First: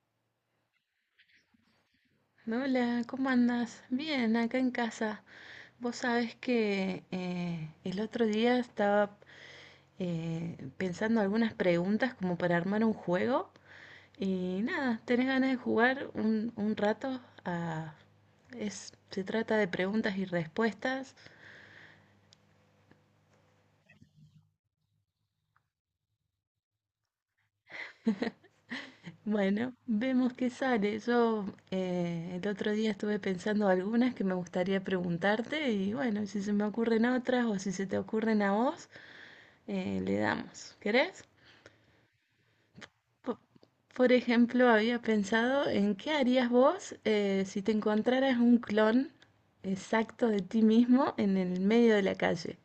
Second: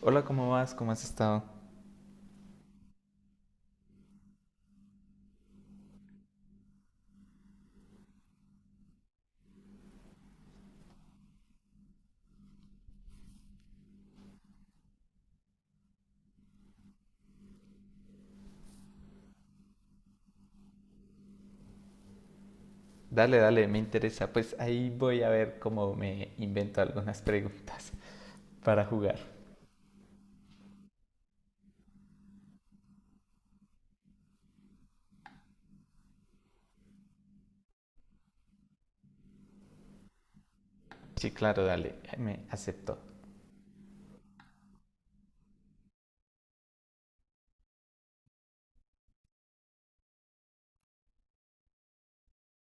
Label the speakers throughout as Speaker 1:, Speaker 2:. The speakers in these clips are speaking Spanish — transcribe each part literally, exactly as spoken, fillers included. Speaker 1: Hola, ¿cómo vas? ¿Cómo has estado?
Speaker 2: Hola, ¿cómo andas? Bien, acá en casa. Vos sabés que eh, el otro día estaba eh, pensando algunas preguntas como para armar un juego y nada, ¿tenés ganas de jugar un, un rato? Ah, es, se trata de preguntas y respuestas.
Speaker 1: Dale, dale, me interesa. Pues ahí voy a ver cómo me invento algunas preguntas para jugar.
Speaker 2: Bueno, vemos qué sale. Yo eh, el otro día estuve pensando algunas que me gustaría preguntarte y bueno, si se me ocurren otras o si se te ocurren a vos, eh, le damos. ¿Querés?
Speaker 1: Sí, claro, dale, me aceptó.
Speaker 2: Po- Por ejemplo, había pensado en qué harías vos eh, si te encontraras un clon exacto de ti mismo en el medio de la calle.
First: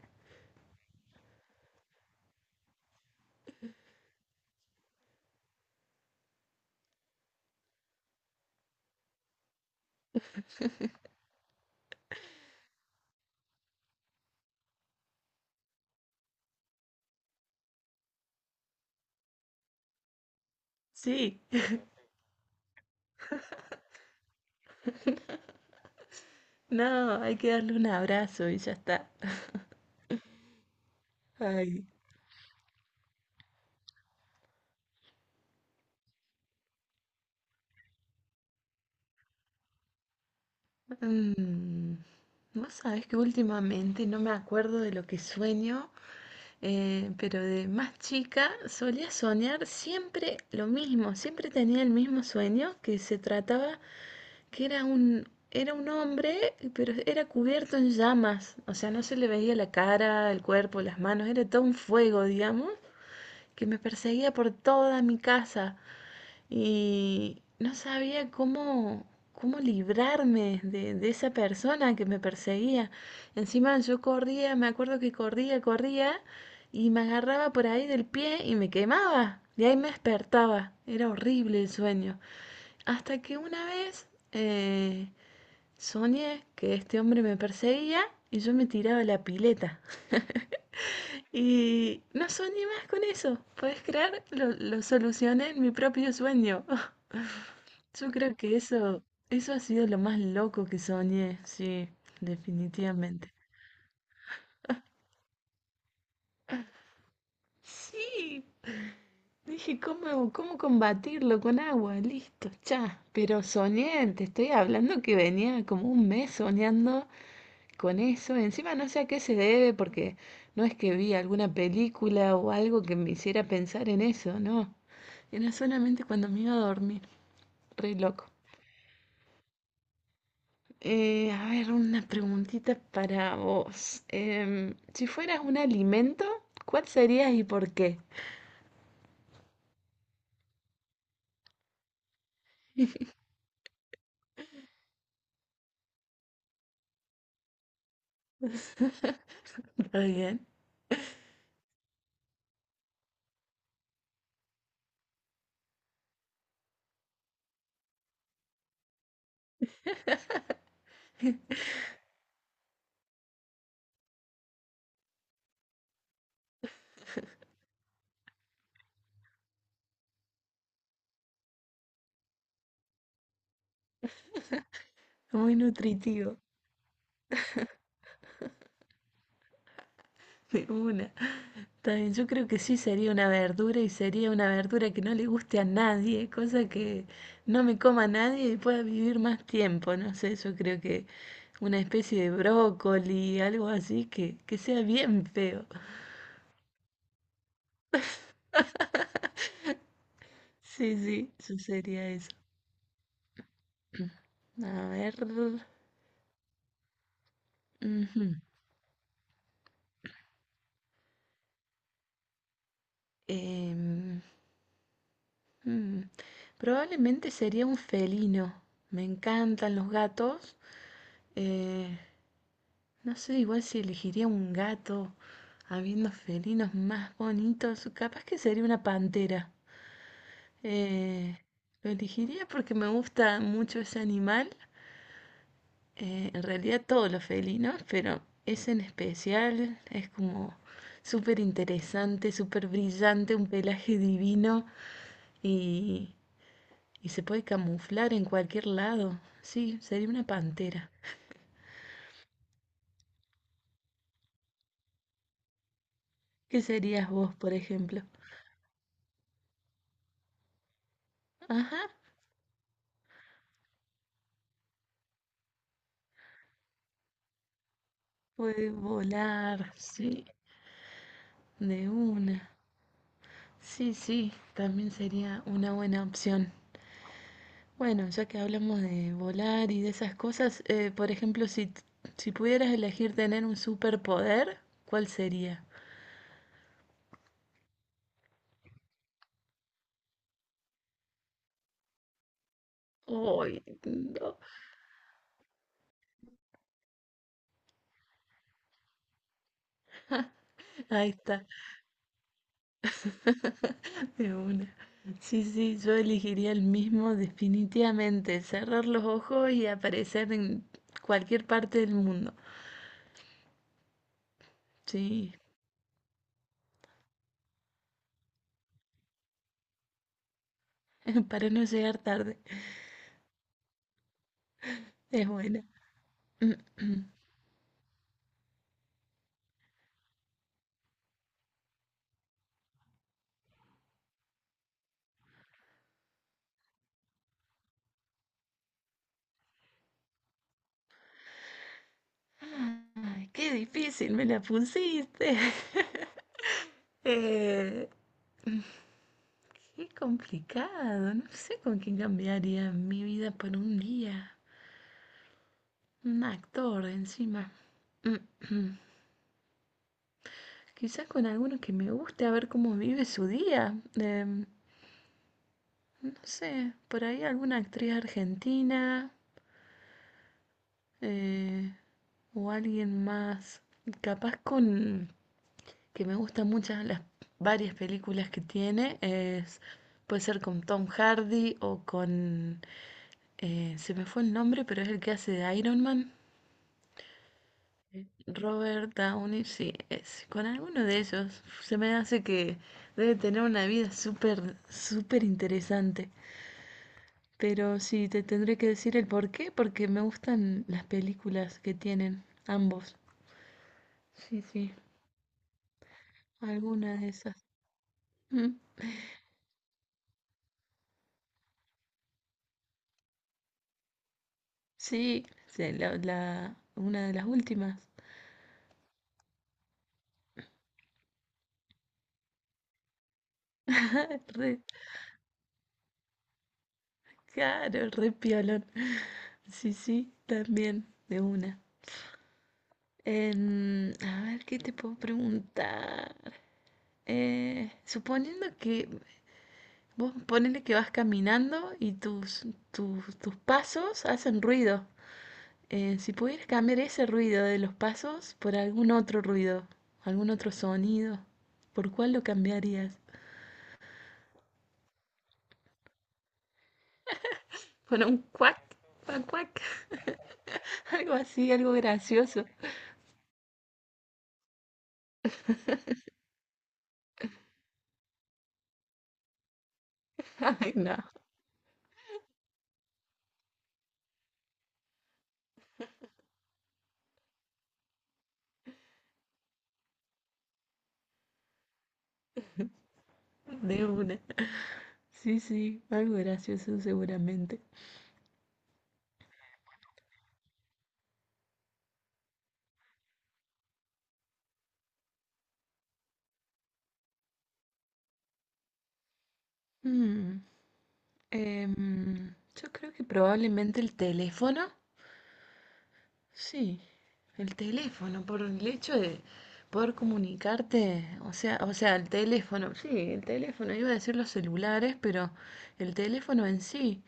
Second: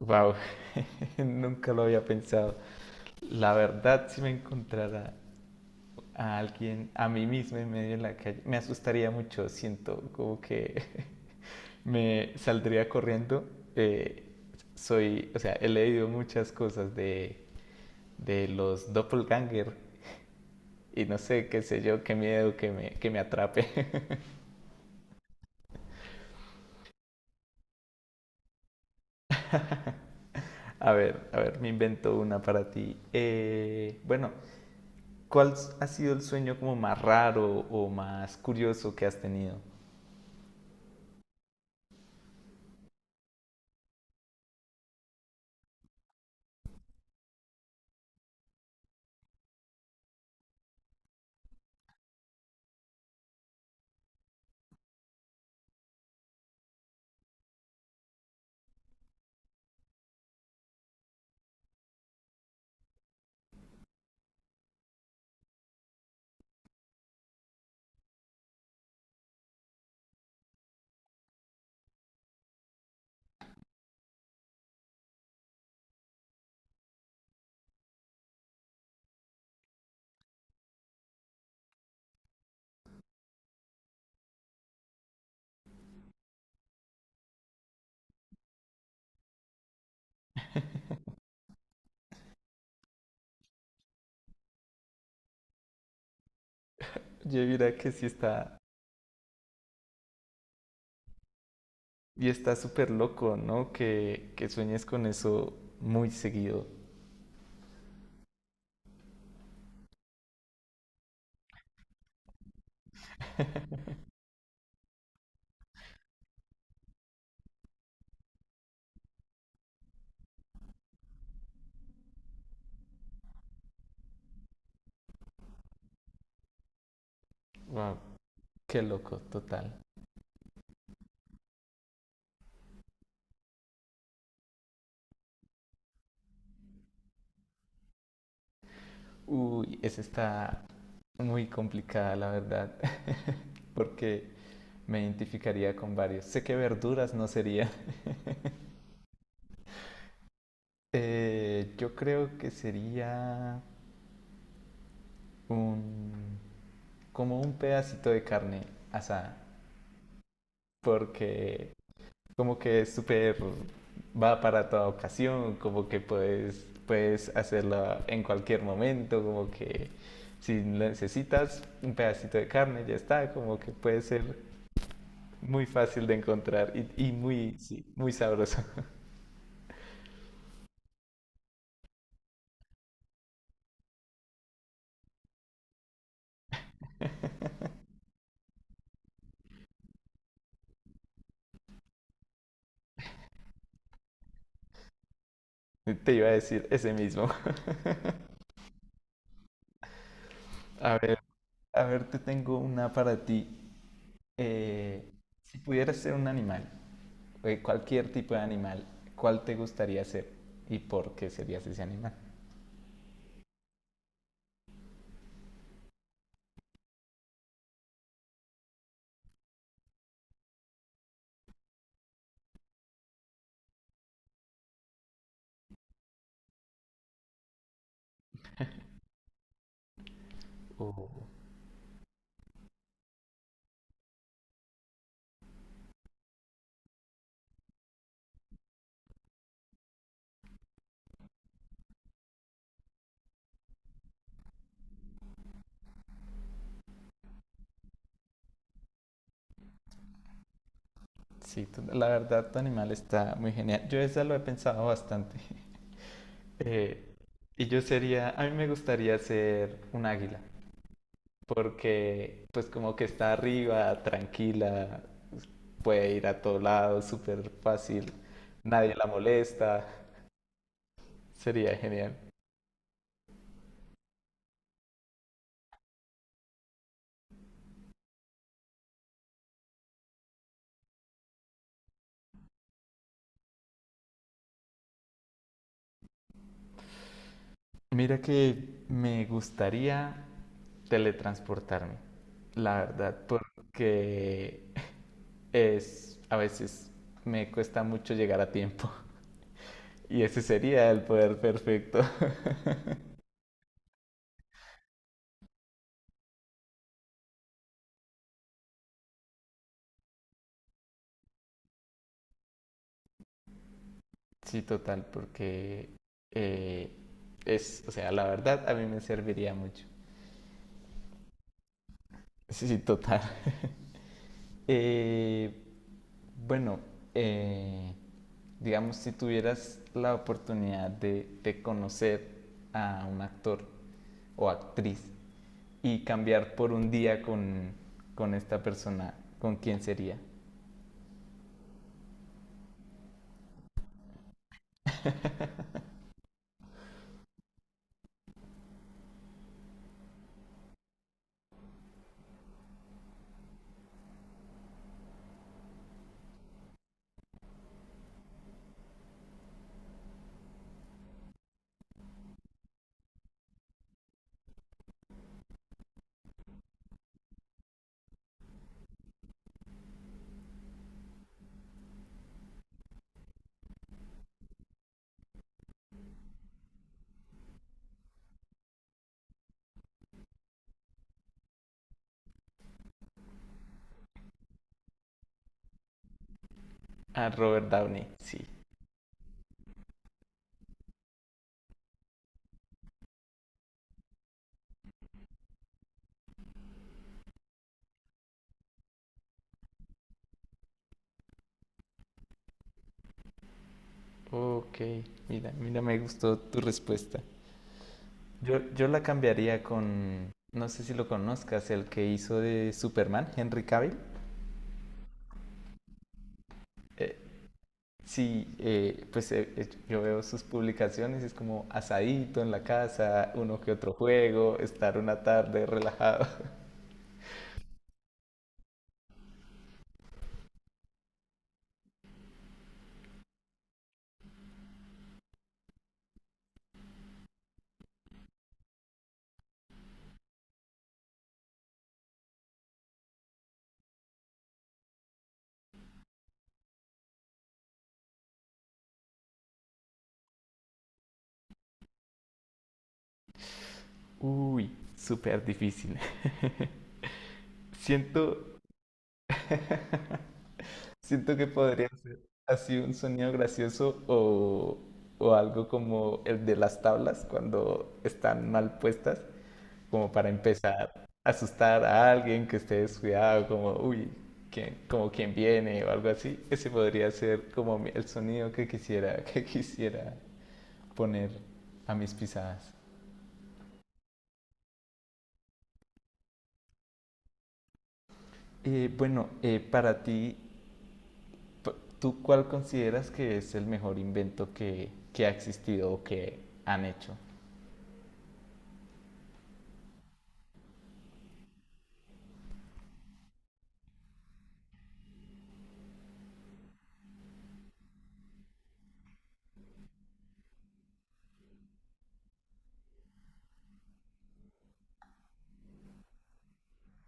Speaker 1: Wow, nunca lo había pensado. La verdad, si me encontrara a alguien, a mí mismo en medio de la calle, me asustaría mucho, siento como que me saldría corriendo. Eh, soy, o sea, he leído muchas cosas de, de los doppelganger y no
Speaker 2: Sí,
Speaker 1: sé, qué sé yo, qué miedo que me, que me atrape.
Speaker 2: no, hay que darle un abrazo y ya está.
Speaker 1: A ver, a ver, me
Speaker 2: Ay.
Speaker 1: invento una para ti. Eh, bueno, ¿cuál ha sido el sueño como más raro o más curioso que has tenido?
Speaker 2: Mm, vos sabés que últimamente no me acuerdo de lo que sueño, eh, pero de más chica solía soñar siempre lo mismo, siempre tenía el mismo sueño que se trataba que era un, era un hombre, pero era cubierto en llamas, o sea, no se le veía la cara, el cuerpo, las manos, era todo un fuego, digamos, que me perseguía por toda mi casa y no sabía cómo, cómo librarme de, de esa persona que me perseguía. Encima yo corría, me acuerdo que corría, corría y me agarraba por ahí del pie y me quemaba. Y ahí me despertaba. Era horrible el sueño. Hasta que una vez eh, soñé que este hombre me perseguía y yo me tiraba a la pileta. Y no soñé más con eso. ¿Puedes creer? Lo, lo solucioné en mi propio sueño.
Speaker 1: Yo diría que sí
Speaker 2: Yo creo que
Speaker 1: está.
Speaker 2: eso, eso ha sido lo más loco que soñé, sí,
Speaker 1: Y está súper
Speaker 2: definitivamente.
Speaker 1: loco, ¿no? Que, que sueñes con eso muy seguido.
Speaker 2: Sí, dije, ¿cómo, cómo combatirlo con agua? Listo, ya. Pero soñé, te estoy hablando que venía como un mes soñando con eso. Encima no sé a qué se debe porque no es que vi alguna película o algo que me hiciera pensar en eso, no. Era solamente cuando me iba a dormir. Re
Speaker 1: Wow,
Speaker 2: loco.
Speaker 1: qué loco, total.
Speaker 2: Eh, a ver, una preguntita para vos. Em, si fueras un alimento, ¿cuál serías y por qué?
Speaker 1: Uy, esa está muy complicada, la verdad. Porque me identificaría con varios. Sé que verduras no sería.
Speaker 2: Está bien.
Speaker 1: Eh, yo creo que sería un, como un pedacito de carne asada. Porque como que es súper, va para toda ocasión, como que puedes, puedes hacerla en cualquier momento, como que si necesitas un pedacito de carne, ya está, como que puede ser
Speaker 2: Muy
Speaker 1: muy fácil de
Speaker 2: nutritivo.
Speaker 1: encontrar y, y muy, sí, muy sabroso.
Speaker 2: De una. Está bien, yo creo que sí sería una verdura y sería una verdura que no le guste a nadie, cosa que no me coma nadie y pueda vivir más tiempo. No sé, yo creo que una especie de brócoli, algo así que, que sea bien feo.
Speaker 1: Te iba a decir ese mismo.
Speaker 2: Sí,
Speaker 1: A ver,
Speaker 2: sí, eso
Speaker 1: a ver,
Speaker 2: sería
Speaker 1: te
Speaker 2: eso.
Speaker 1: tengo una para ti.
Speaker 2: A
Speaker 1: Eh,
Speaker 2: ver.
Speaker 1: si pudieras ser un animal, eh, cualquier
Speaker 2: Ujú,
Speaker 1: tipo de animal, ¿cuál te gustaría ser y por qué serías ese animal?
Speaker 2: em, mm, probablemente sería un felino. Me encantan los gatos. eh, No sé, igual si elegiría un gato, habiendo felinos más bonitos, capaz que sería una pantera. Eh, lo elegiría porque me gusta mucho ese animal, eh, en realidad todos los felinos, pero ese en especial es como súper interesante, súper brillante, un pelaje divino y, y se puede camuflar en cualquier lado. Sí, sería una pantera.
Speaker 1: Sí, la verdad, tu animal está muy genial. Yo esa lo he pensado bastante.
Speaker 2: ¿Qué serías
Speaker 1: Eh,
Speaker 2: vos, por
Speaker 1: y yo
Speaker 2: ejemplo?
Speaker 1: sería, a mí me gustaría ser un águila,
Speaker 2: Ajá.
Speaker 1: porque pues como que está arriba, tranquila, puede ir a todo lado, súper fácil,
Speaker 2: Puede
Speaker 1: nadie la
Speaker 2: volar,
Speaker 1: molesta,
Speaker 2: sí.
Speaker 1: sería
Speaker 2: De
Speaker 1: genial.
Speaker 2: una. Sí, sí, también sería una buena opción. Bueno, ya que hablamos de volar y de esas cosas, eh, por ejemplo, si, t- si pudieras elegir tener un superpoder, ¿cuál sería?
Speaker 1: Mira que me gustaría teletransportarme, la verdad,
Speaker 2: Ay, no.
Speaker 1: porque es a veces me cuesta mucho llegar a tiempo. Y ese sería el
Speaker 2: Ahí
Speaker 1: poder
Speaker 2: está,
Speaker 1: perfecto.
Speaker 2: de una. Sí, sí, yo elegiría el mismo definitivamente, cerrar los ojos y aparecer en cualquier parte del mundo.
Speaker 1: Sí, total,
Speaker 2: Sí,
Speaker 1: porque eh, es, o sea, la verdad a mí me serviría mucho.
Speaker 2: para no llegar tarde.
Speaker 1: Sí, sí, total.
Speaker 2: Es
Speaker 1: Eh,
Speaker 2: buena.
Speaker 1: bueno, eh, digamos, si tuvieras la oportunidad de, de conocer a un actor o actriz y cambiar por un día con, con esta persona, ¿con quién sería?
Speaker 2: Ay, qué difícil me la pusiste. Eh, qué complicado. No sé con quién cambiaría mi vida por un día. Un actor encima. Quizás con alguno que me guste a ver cómo vive su día. Em, no sé, por ahí alguna actriz argentina eh, o alguien más. Capaz con que me gustan muchas las varias películas que tiene es puede ser con Tom Hardy o con eh, se me fue el nombre pero es el que hace de Iron Man.
Speaker 1: A Robert Downey, sí.
Speaker 2: Robert Downey, sí, es con alguno de ellos, se me hace que debe tener una vida súper súper interesante, pero sí te tendré que decir el por qué porque me gustan las películas que tienen ambos. Sí, sí,
Speaker 1: Ok, mira, mira, me gustó tu
Speaker 2: alguna de
Speaker 1: respuesta.
Speaker 2: esas. Mm,
Speaker 1: Yo, yo la cambiaría con, no sé si lo conozcas, el que hizo de Superman, Henry Cavill.
Speaker 2: sí, sí, la, la- una de
Speaker 1: Eh,
Speaker 2: las últimas.
Speaker 1: Sí, eh, pues eh, eh, yo veo sus publicaciones, es como asadito en la casa, uno que otro juego,
Speaker 2: Re
Speaker 1: estar una tarde relajado.
Speaker 2: caro, re piolón. Sí, sí, también, de una. Em, a ver, ¿qué te puedo preguntar? Eh, suponiendo que vos ponele que vas caminando y tus, tus, tus pasos hacen ruido. Eh, si pudieras cambiar ese ruido de los pasos por algún otro ruido, algún otro sonido, ¿por cuál lo cambiarías?
Speaker 1: Uy, súper difícil.
Speaker 2: Por un
Speaker 1: Siento,
Speaker 2: cuac, cuac, cuac, algo
Speaker 1: siento que
Speaker 2: así, algo
Speaker 1: podría ser
Speaker 2: gracioso.
Speaker 1: así un sonido gracioso o, o algo como el de las tablas cuando están mal puestas, como para
Speaker 2: Ay,
Speaker 1: empezar
Speaker 2: no,
Speaker 1: a asustar a alguien que esté descuidado, como, uy, ¿quién, como quién viene o algo así? Ese podría ser como mi- el sonido que quisiera, que quisiera poner a mis pisadas.
Speaker 2: de una. Sí, sí, algo gracioso seguramente.
Speaker 1: Eh, bueno, eh, para ti, p- ¿tú cuál consideras que es el mejor invento que, que ha existido o que han hecho?
Speaker 2: Mm, em, yo creo que probablemente el teléfono. Sí, el teléfono, por el hecho de poder comunicarte, o sea, o sea, el teléfono, sí, el teléfono, iba a decir los celulares, pero el teléfono en sí,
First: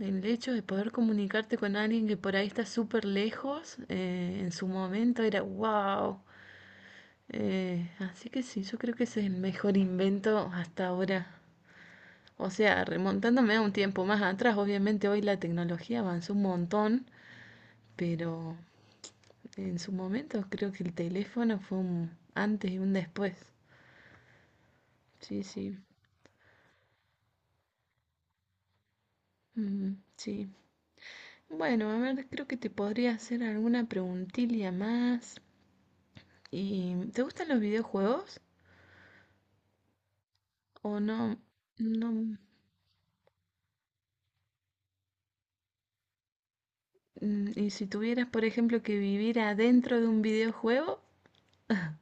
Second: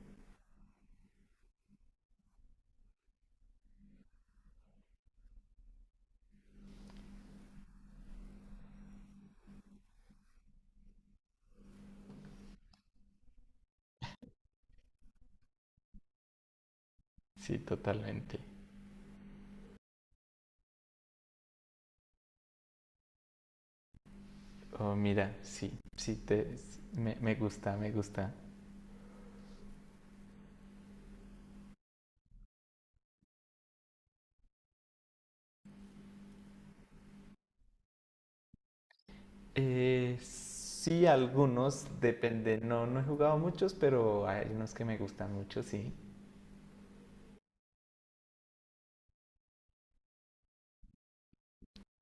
Speaker 2: el hecho de poder comunicarte con alguien que por ahí está súper lejos, eh, en su momento era wow. Eh, así que sí, yo creo que ese es el mejor invento hasta ahora. O sea, remontándome a un tiempo más atrás, obviamente hoy la tecnología avanzó un montón,
Speaker 1: Sí, totalmente.
Speaker 2: pero en su momento creo que el teléfono fue un antes y un después.
Speaker 1: Oh, mira,
Speaker 2: Sí,
Speaker 1: sí,
Speaker 2: sí.
Speaker 1: sí, te, me, me gusta, me gusta.
Speaker 2: Mm, sí. Bueno, a ver, creo que te podría hacer alguna preguntilla más. ¿Y te gustan los videojuegos
Speaker 1: Eh,
Speaker 2: o
Speaker 1: sí,
Speaker 2: no?
Speaker 1: algunos,
Speaker 2: No.
Speaker 1: depende. No, no he jugado muchos, pero hay unos que me gustan mucho, sí.
Speaker 2: Mm, y si tuvieras, por ejemplo, que vivir adentro de un videojuego,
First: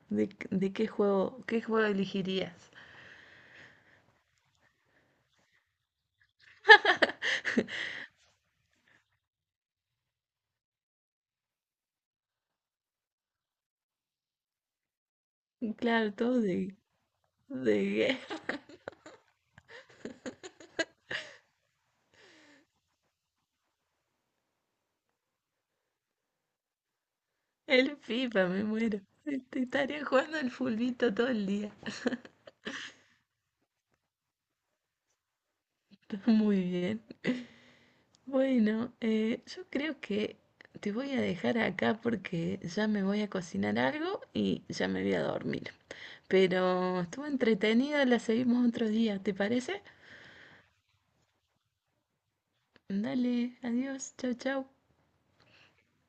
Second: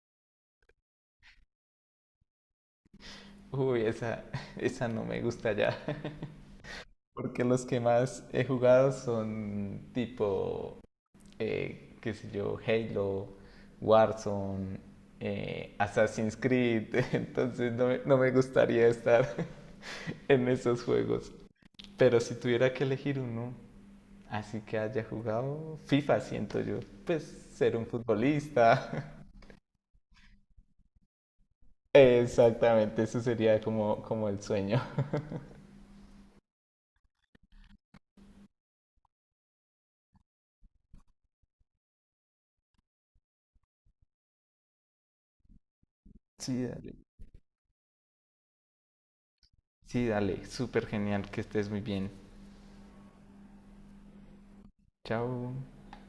Speaker 2: ¿de, de qué juego, qué juego elegirías?
Speaker 1: Uy, esa, esa no me gusta ya. Porque los que más he jugado son tipo, eh, qué sé yo, Halo, Warzone, eh,
Speaker 2: Claro,
Speaker 1: Assassin's
Speaker 2: todo de,
Speaker 1: Creed. Entonces no me, no
Speaker 2: de
Speaker 1: me gustaría estar en esos juegos. Pero si tuviera que elegir uno, así que haya jugado FIFA, siento yo. Pues ser un
Speaker 2: el FIFA, me muero.
Speaker 1: futbolista.
Speaker 2: Este, Estaría jugando al fulbito todo el día.
Speaker 1: Exactamente, eso sería como, como el sueño.
Speaker 2: Muy bien. Bueno, eh, yo creo que te voy a dejar acá porque ya me voy a cocinar algo y ya me voy a dormir.
Speaker 1: Sí, dale.
Speaker 2: Pero estuvo entretenida, la seguimos otro día, ¿te parece?
Speaker 1: Sí, dale, súper genial, que estés muy bien.
Speaker 2: Dale, adiós, chau, chau.
Speaker 1: Chao.